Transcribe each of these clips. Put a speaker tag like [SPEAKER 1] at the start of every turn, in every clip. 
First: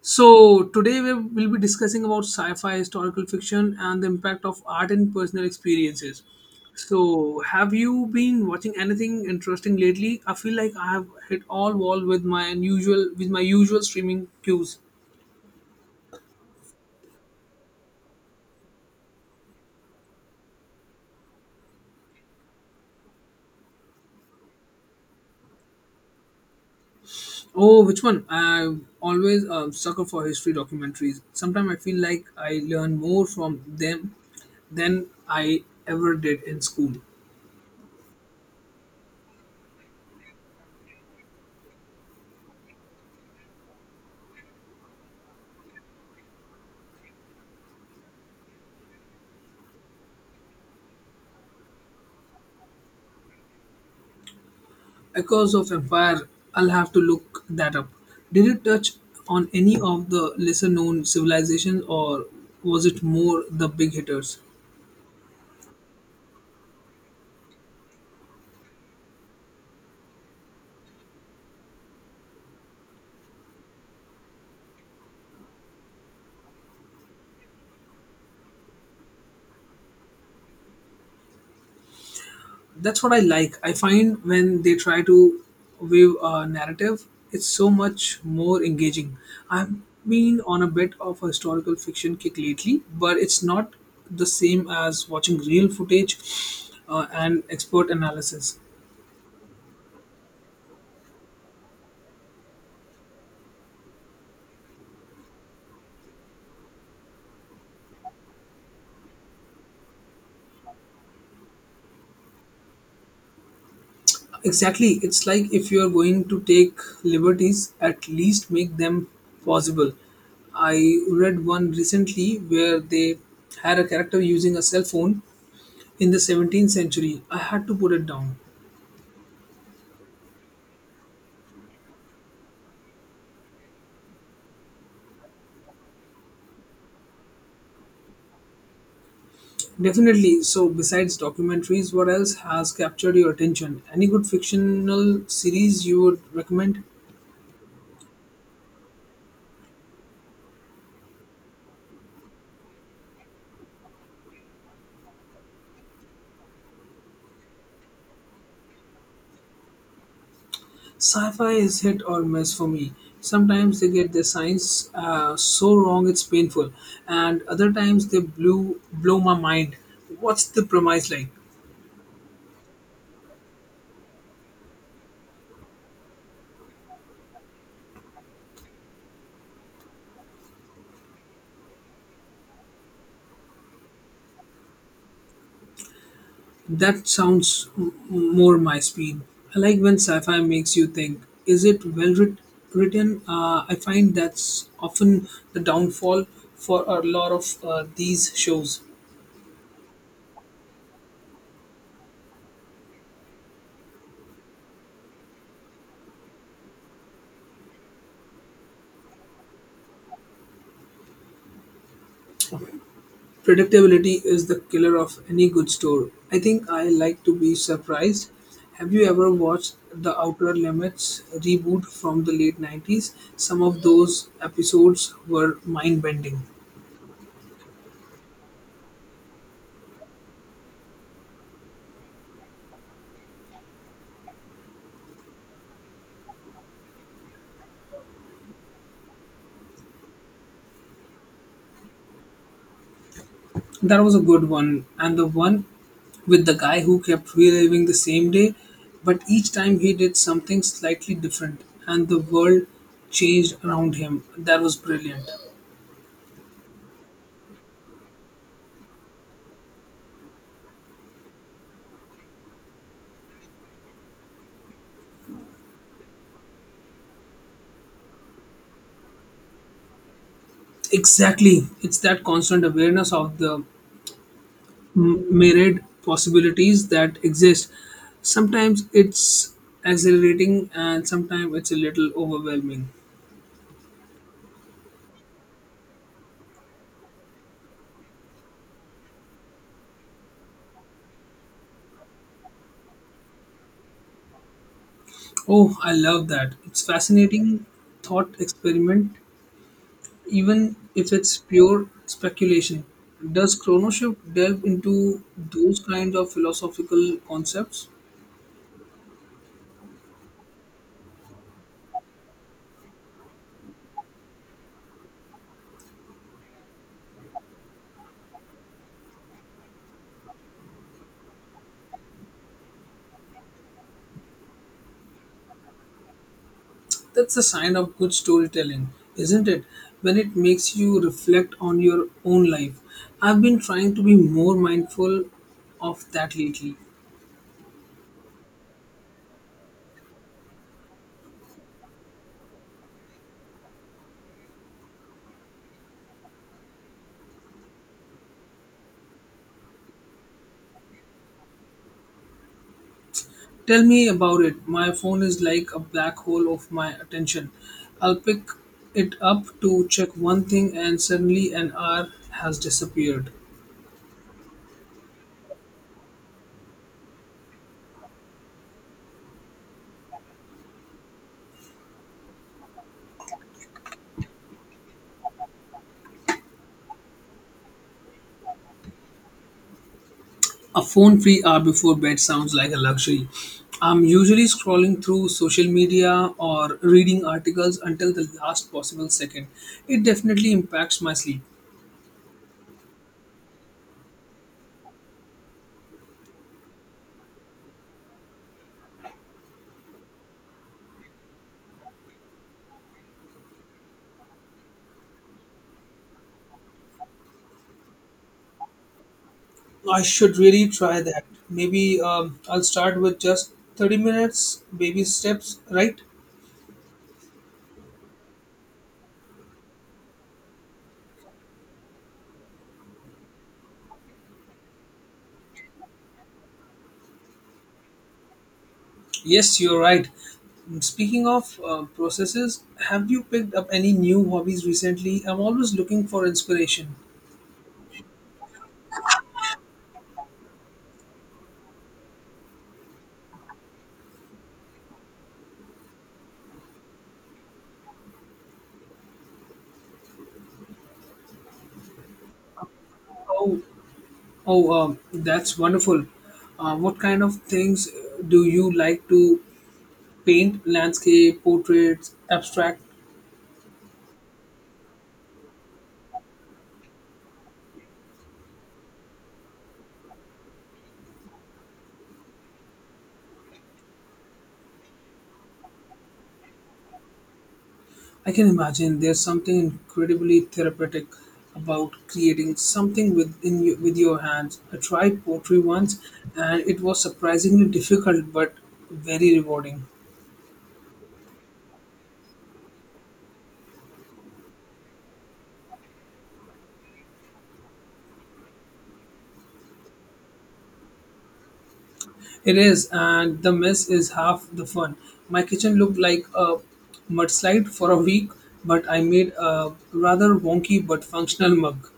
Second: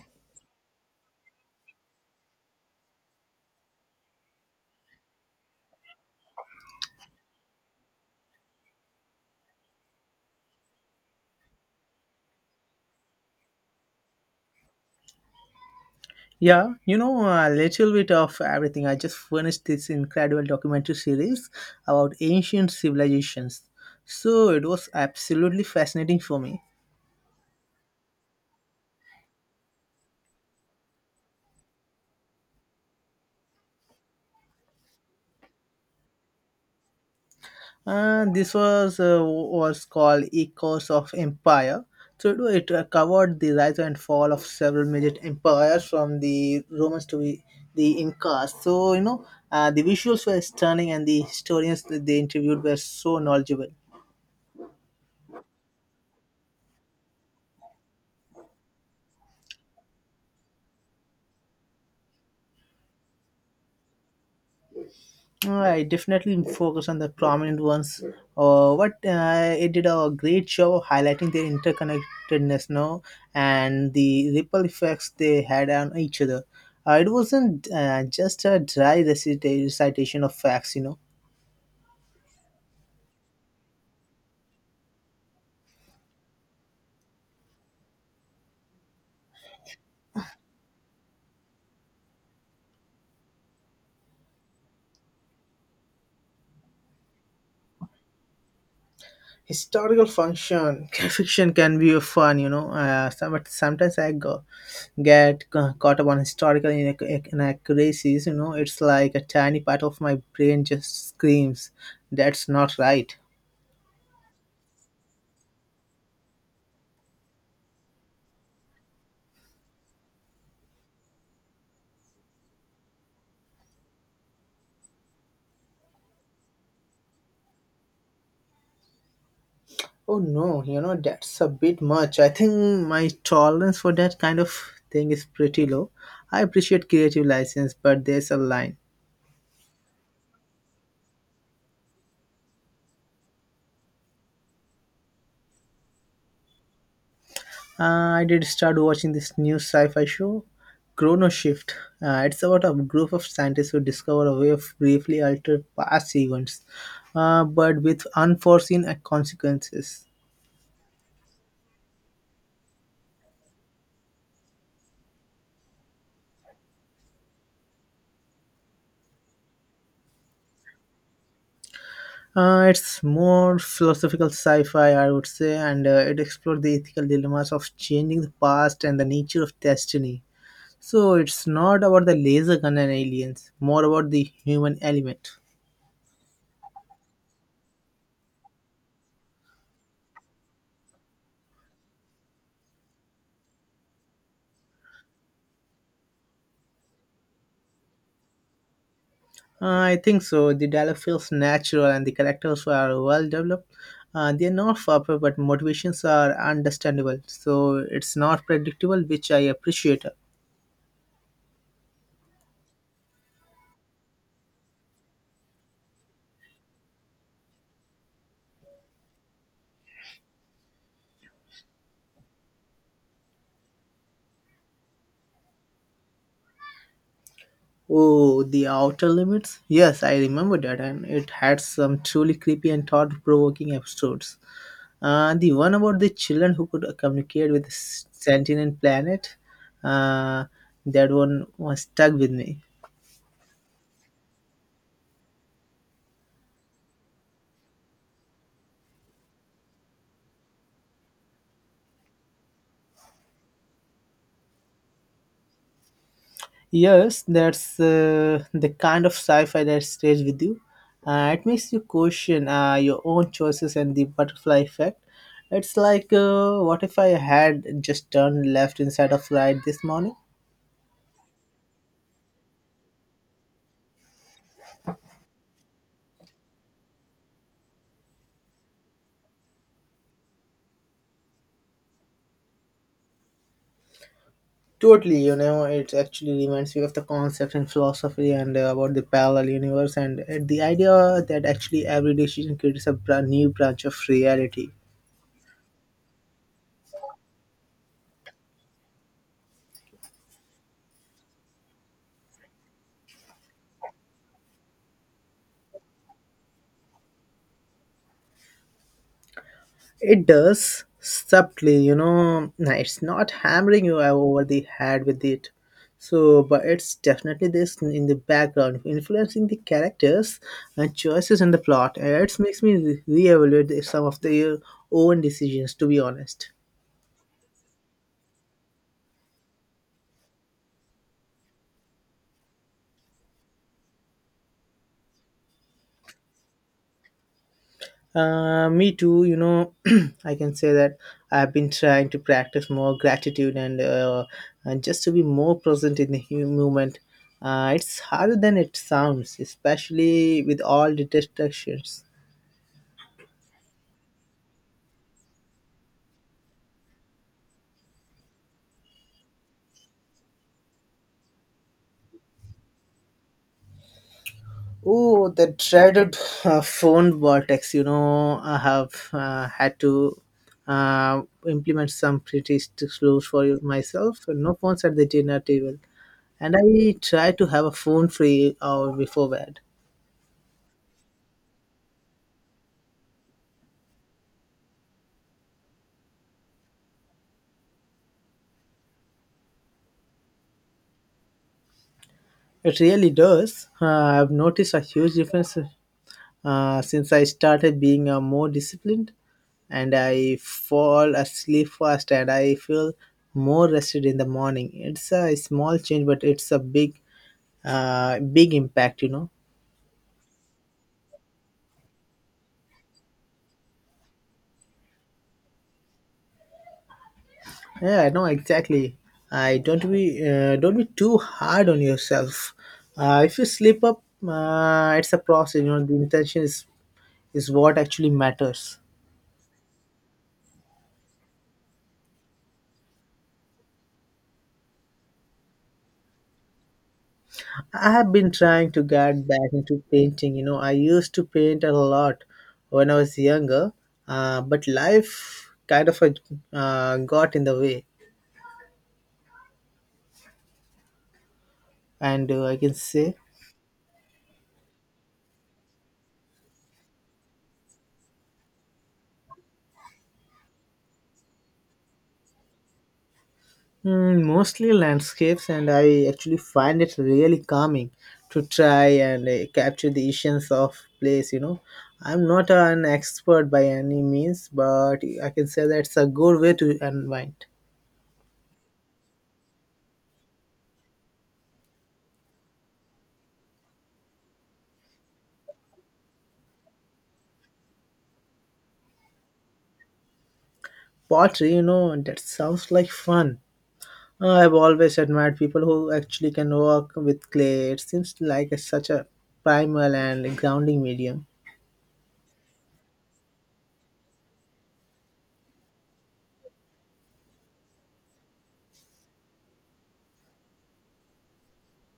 [SPEAKER 1] So today we will be discussing about sci-fi, historical fiction, and the impact of art and personal experiences. So have you been watching anything interesting lately? I feel like I have hit all wall with my usual streaming cues.
[SPEAKER 2] Yeah, you know, a little bit of everything. I just finished this incredible documentary series about ancient civilizations. So it was absolutely fascinating for me.
[SPEAKER 1] Oh, which one? I'm always a sucker for history documentaries. Sometimes I feel like I learn more from them than I ever did in school.
[SPEAKER 2] This was called Echoes of Empire. So it covered the rise and fall of several major empires from the Romans to the Incas. So you know, the visuals were stunning, and the historians that they interviewed were so knowledgeable.
[SPEAKER 1] Echoes of Empire, I'll have to look that up. Did it touch on any of the lesser known civilizations or was it more the big hitters?
[SPEAKER 2] I definitely focus on the prominent ones. What it did a great show of highlighting their interconnectedness now and the ripple effects they had on each other. It wasn't just a dry recitation of facts, you know.
[SPEAKER 1] That's what I like. I find when they try to weave a narrative, it's so much more engaging. I've been on a bit of a historical fiction kick lately, but it's not the same as watching real footage and expert analysis.
[SPEAKER 2] Historical function fiction can be fun, you know. But sometimes I go, get caught up on historical inaccuracies, you know. It's like a tiny part of my brain just screams, "That's not right."
[SPEAKER 1] Exactly. It's like if you are going to take liberties, at least make them possible. I read one recently where they had a character using a cell phone in the 17th century. I had to put it down.
[SPEAKER 2] Oh no, you know, that's a bit much. I think my tolerance for that kind of thing is pretty low. I appreciate creative license, but there's a line.
[SPEAKER 1] Definitely. So, besides documentaries, what else has captured your attention? Any good fictional series you would recommend?
[SPEAKER 2] I did start watching this new sci fi show, Chrono Shift. It's about a group of scientists who discover a way of briefly alter past events, but with unforeseen consequences.
[SPEAKER 1] Sci-fi is hit or miss for me. Sometimes they get their science so wrong it's painful, and other times they blew blow my mind. What's the premise like?
[SPEAKER 2] It's more philosophical sci-fi, I would say, and it explores the ethical dilemmas of changing the past and the nature of destiny. So it's not about the laser gun and aliens, more about the human element.
[SPEAKER 1] That sounds more my speed. I like when sci-fi makes you think. Is it well written? I find that's often the downfall for a lot of these shows.
[SPEAKER 2] I think so. The dialogue feels natural and the characters are well developed. They are not proper, but motivations are understandable. So it's not predictable, which I appreciate.
[SPEAKER 1] Predictability is the killer of any good story. I think I like to be surprised. Have you ever watched the Outer Limits reboot from the late 90s? Some of those episodes were mind bending.
[SPEAKER 2] Oh, the outer limits? Yes, I remember that, and it had some truly creepy and thought provoking episodes. The one about the children who could communicate with the sentient planet, uh, that one was stuck with me.
[SPEAKER 1] That was a good one. And the one with the guy who kept reliving the same day, but each time he did something slightly different and the world changed around him. That was brilliant.
[SPEAKER 2] Yes, that's the kind of sci-fi that stays with you. It makes you question your own choices and the butterfly effect. It's like, what if I had just turned left instead of right this morning?
[SPEAKER 1] Exactly. It's that constant awareness of the myriad possibilities that exist. Sometimes it's exhilarating and sometimes it's a little overwhelming.
[SPEAKER 2] Totally, you know, it actually reminds me of the concept in philosophy and about the parallel universe and the idea that actually every decision creates a new branch of reality.
[SPEAKER 1] Oh, I love that. It's fascinating thought experiment, even if it's pure speculation. Does Chronoshift delve into those kinds of philosophical concepts?
[SPEAKER 2] It does subtly, you know, nah, it's not hammering you over the head with it. So, but it's definitely this in the background, influencing the characters and choices in the plot. It makes me reevaluate some of their own decisions, to be honest.
[SPEAKER 1] That's a sign of good storytelling, isn't it? When it makes you reflect on your own life. I've been trying to be more mindful of that lately.
[SPEAKER 2] Me too, you know, I can say that I've been trying to practice more gratitude and just to be more present in the moment. It's harder than it sounds, especially with all the distractions.
[SPEAKER 1] Tell me about it. My phone is like a black hole of my attention. I'll pick it up to check one thing, and suddenly an hour has disappeared.
[SPEAKER 2] Oh, the dreaded phone vortex, you know, I have had to uh, implement some pretty strict rules for myself. No phones at the dinner table. And I try to have a phone free hour before bed.
[SPEAKER 1] A phone free hour before bed sounds like a luxury. I'm usually scrolling through social media or reading articles until the last possible second. It definitely impacts my sleep.
[SPEAKER 2] It really does. I've noticed a huge difference since I started being more disciplined, and I fall asleep fast, and I feel more rested in the morning. It's a small change, but it's a big, big impact. You know.
[SPEAKER 1] I should really try that. Maybe I'll start with just 30 minutes, baby steps, right?
[SPEAKER 2] Yeah, I know exactly. I don't be Don't be too hard on yourself. If you slip up, it's a process. You know, the intention is what actually matters.
[SPEAKER 1] Yes, you're right. Speaking of processes, have you picked up any new hobbies recently? I'm always looking for inspiration.
[SPEAKER 2] I have been trying to get back into painting. You know, I used to paint a lot when I was younger, but life kind of got in the way. And I can say
[SPEAKER 1] How Oh, that's wonderful. What kind of things do you like to paint? Landscape, portraits, abstract?
[SPEAKER 2] mm, mostly landscapes, and I actually find it really calming to try and capture the essence of place. You know, I'm not an expert by any means, but I can say that's a good way to unwind.
[SPEAKER 1] I can imagine there's something incredibly therapeutic about creating something within you, with your hands. I tried pottery once and it was surprisingly difficult but very rewarding.
[SPEAKER 2] Pottery, you know, that sounds like fun. I've always admired people who actually can work with clay. It seems like it's such a primal and grounding medium.
[SPEAKER 1] It is, and the mess is half the fun. My kitchen looked like a mudslide for a week, but I made a rather wonky but functional mug.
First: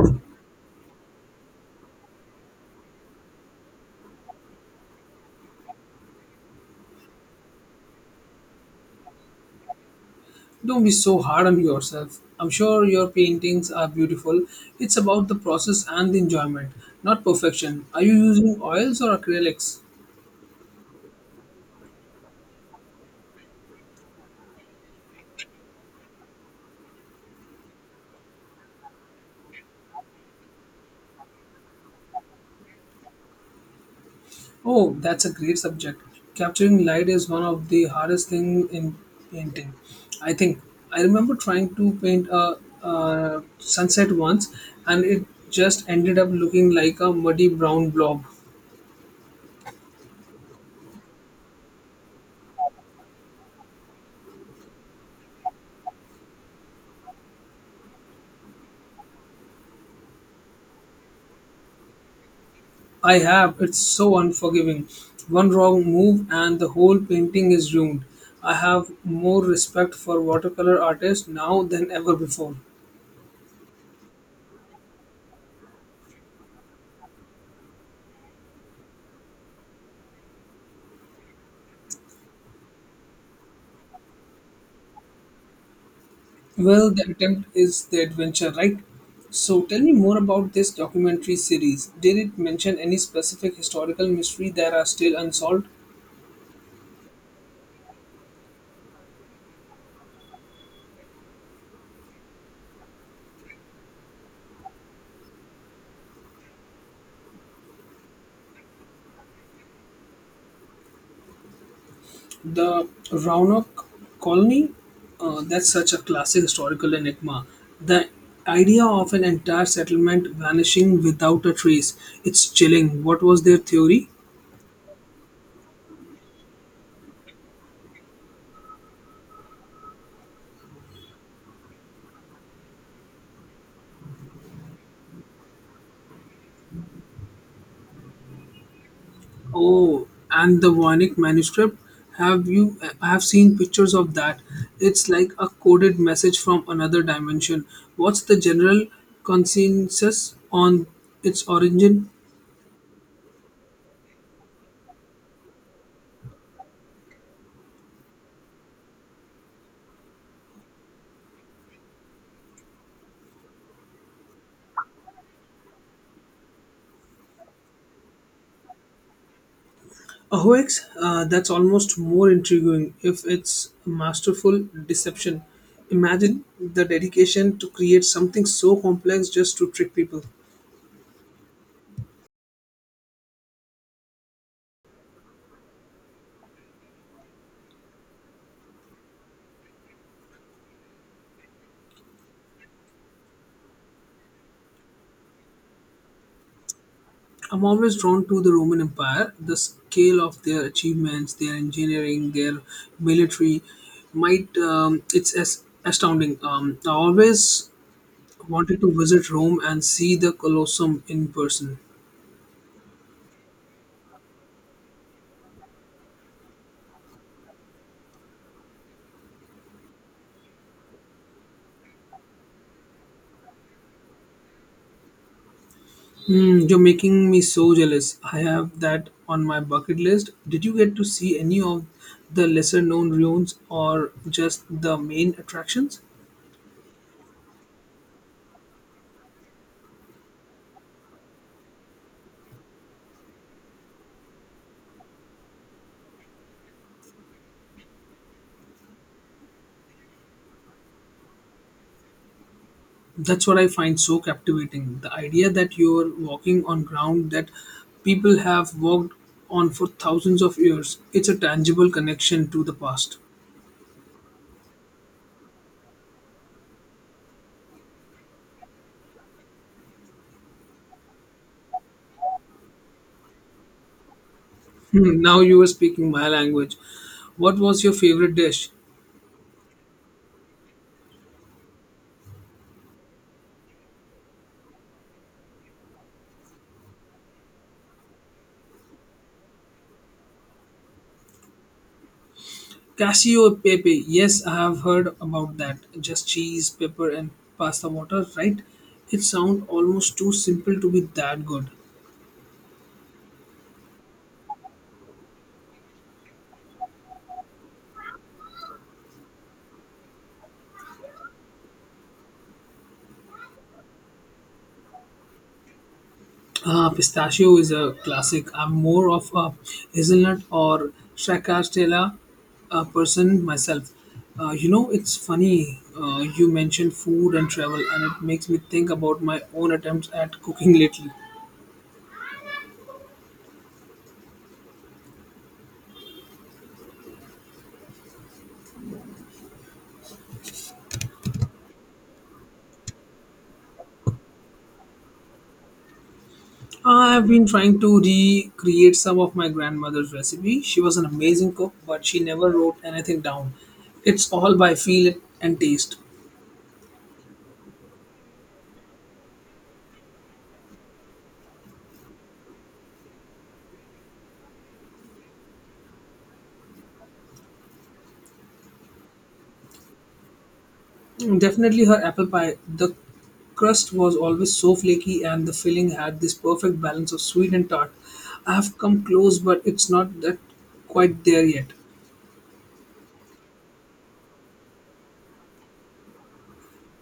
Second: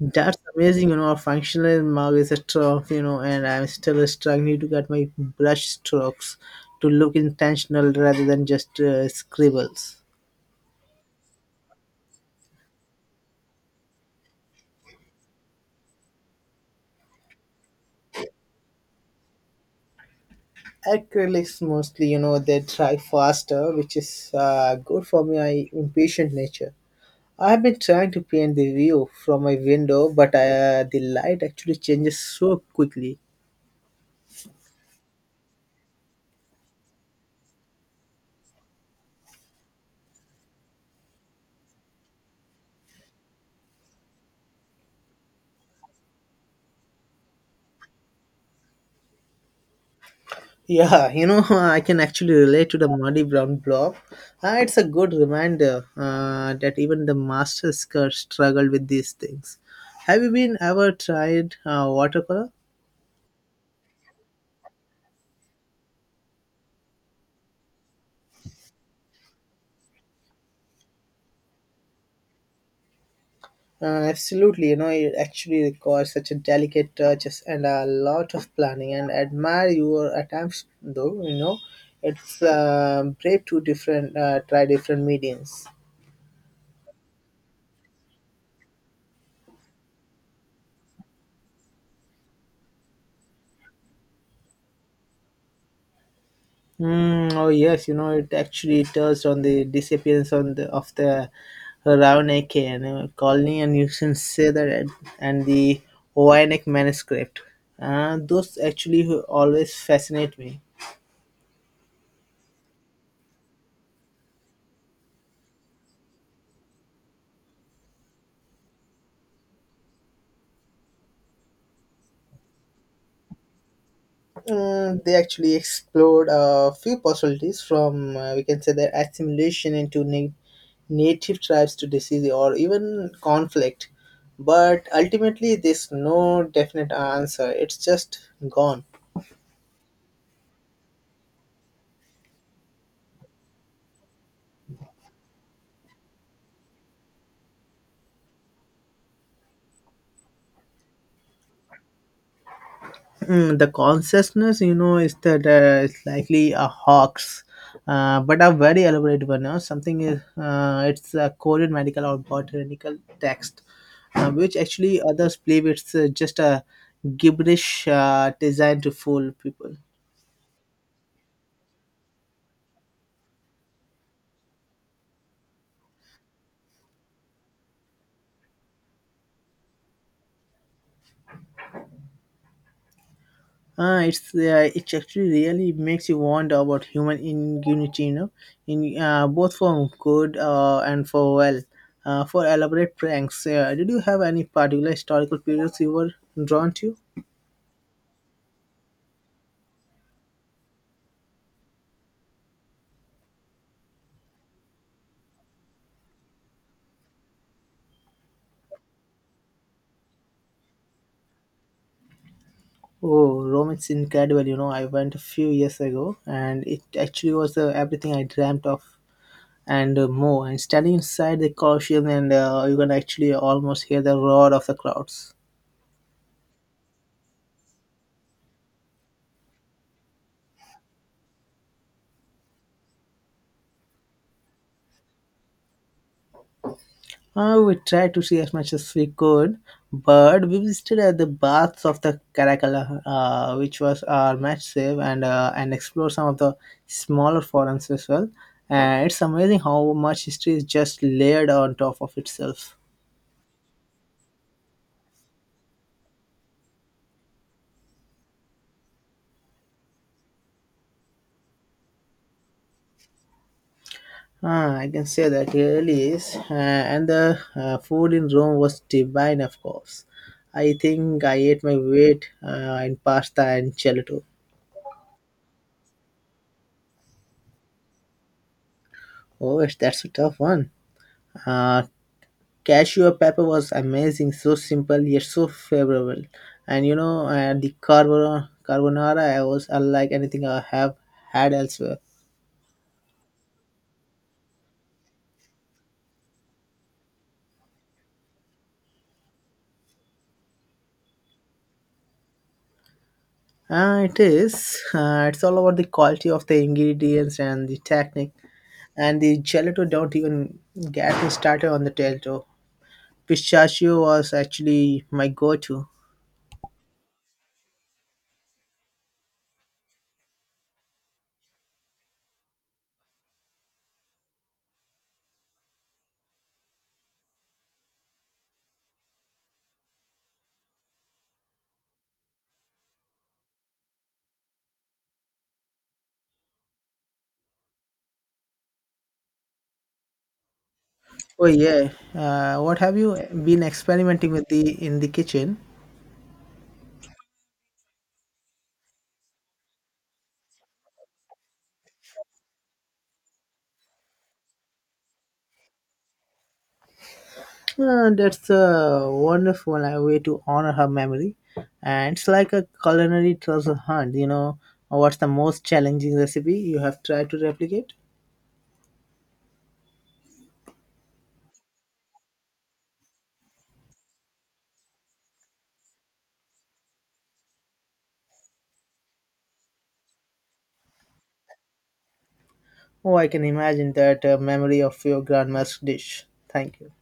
[SPEAKER 2] That's amazing, you know. A functional mug is a trough, you know, and I'm still struggling to get my brush strokes to look intentional rather than just scribbles.
[SPEAKER 1] Don't be so hard on yourself. I'm sure your paintings are beautiful. It's about the process and the enjoyment, not perfection. Are you using oils or acrylics?
[SPEAKER 2] Acrylics mostly, you know, they dry faster, which is good for my impatient nature. I have been trying to paint the view from my window, but the light actually changes so quickly.
[SPEAKER 1] Oh, that's a great subject. Capturing light is one of the hardest things in painting. I think I remember trying to paint a sunset once and it just ended up looking like a muddy brown blob.
[SPEAKER 2] Yeah, you know, I can actually relate to the muddy brown blob. It's a good reminder that even the master skirt struggled with these things. Have you been ever tried watercolor?
[SPEAKER 1] I have. It's so unforgiving. One wrong move and the whole painting is ruined. I have more respect for watercolor artists now than ever before.
[SPEAKER 2] Uh, Absolutely, you know, it actually requires such a delicate touches and a lot of planning. And admire your attempts, though. You know, it's brave to different try different mediums.
[SPEAKER 1] Well, the attempt is the adventure, right? So tell me more about this documentary series. Did it mention any specific historical mystery that are still unsolved?
[SPEAKER 2] Mm, oh yes, you know it actually touched on the disappearance on the of the Ravnake and colony, and you can say that and the Oyanek manuscript. Those actually who always fascinate me.
[SPEAKER 1] The Roanoke Colony? That's such a classic historical enigma. The idea of an entire settlement vanishing without a trace. It's chilling. What was their theory?
[SPEAKER 2] Mm, they actually explored a few possibilities from we can say their assimilation into native tribes to disease or even conflict, but ultimately there's no definite answer. It's just gone.
[SPEAKER 1] Oh, and the Voynich manuscript. Have you I have seen pictures of that? It's like a coded message from another dimension. What's the general consensus on its origin?
[SPEAKER 2] Mm, the consciousness, you know, is that it's likely a hoax, but a very elaborate one. No? Something is it's a coded medical or botanical text, which actually others believe it's just a gibberish designed to fool people.
[SPEAKER 1] OX, that's almost more intriguing if it's masterful deception. Imagine the dedication to create something so complex just to trick people.
[SPEAKER 2] Ah, it's it actually really makes you wonder about human ingenuity, you know, in both for good and for well, for elaborate pranks. Did you have any particular historical periods you were drawn to?
[SPEAKER 1] I'm always drawn to the Roman Empire, the scale of their achievements, their engineering, their military, might it's as astounding. I always wanted to visit Rome and see the Colosseum in person.
[SPEAKER 2] Oh, Rome is incredible. You know, I went a few years ago, and it actually was everything I dreamt of and more. And standing inside the Colosseum, and you can actually almost hear the roar of the crowds.
[SPEAKER 1] Hmm, you're making me so jealous. I have that on my bucket list. Did you get to see any of the lesser known ruins or just the main attractions?
[SPEAKER 2] We tried to see as much as we could, but we visited at the baths of the Caracalla, which was our match save, and explored some of the smaller forums as well. And it's amazing how much history is just layered on top of itself.
[SPEAKER 1] That's what I find so captivating. The idea that you're walking on ground that people have walked on for thousands of years. It's a tangible connection to the past.
[SPEAKER 2] Ah, I can say that really is. And the food in Rome was divine, of course. I think I ate my weight in pasta and gelato.
[SPEAKER 1] Hmm, now you are speaking my language. What was your favorite dish?
[SPEAKER 2] Oh, it's- that's a tough one. Uh, Cashew pepper was amazing, so simple yet so favorable, and you know the carbonara I was unlike anything I have had elsewhere.
[SPEAKER 1] Casio pepe. Yes, I have heard about that. Just cheese, pepper, and pasta water, right? It sounds almost too simple to be that good.
[SPEAKER 2] It is, it's all about the quality of the ingredients and the technique, and the gelato, don't even get me started on the gelato. Pistachio was actually my go-to.
[SPEAKER 1] Pistachio is a classic. I'm more of a hazelnut or stracciatella person myself. It's funny you mentioned food and travel, and it makes me think about my own attempts at cooking lately.
[SPEAKER 2] Oh yeah, what have you been experimenting with the in the kitchen?
[SPEAKER 1] I've been trying to recreate some of my grandmother's recipe. She was an amazing cook, but she never wrote anything down. It's all by feel and taste.
[SPEAKER 2] That's a wonderful way to honor her memory. And it's like a culinary treasure hunt, you know. What's the most challenging recipe you have tried to replicate?
[SPEAKER 1] Definitely her apple pie. The crust was always so flaky and the filling had this perfect balance of sweet and tart. I have come close, but it's not that quite there yet.
[SPEAKER 2] Oh, I can imagine that memory of your grandma's dish. Thank you.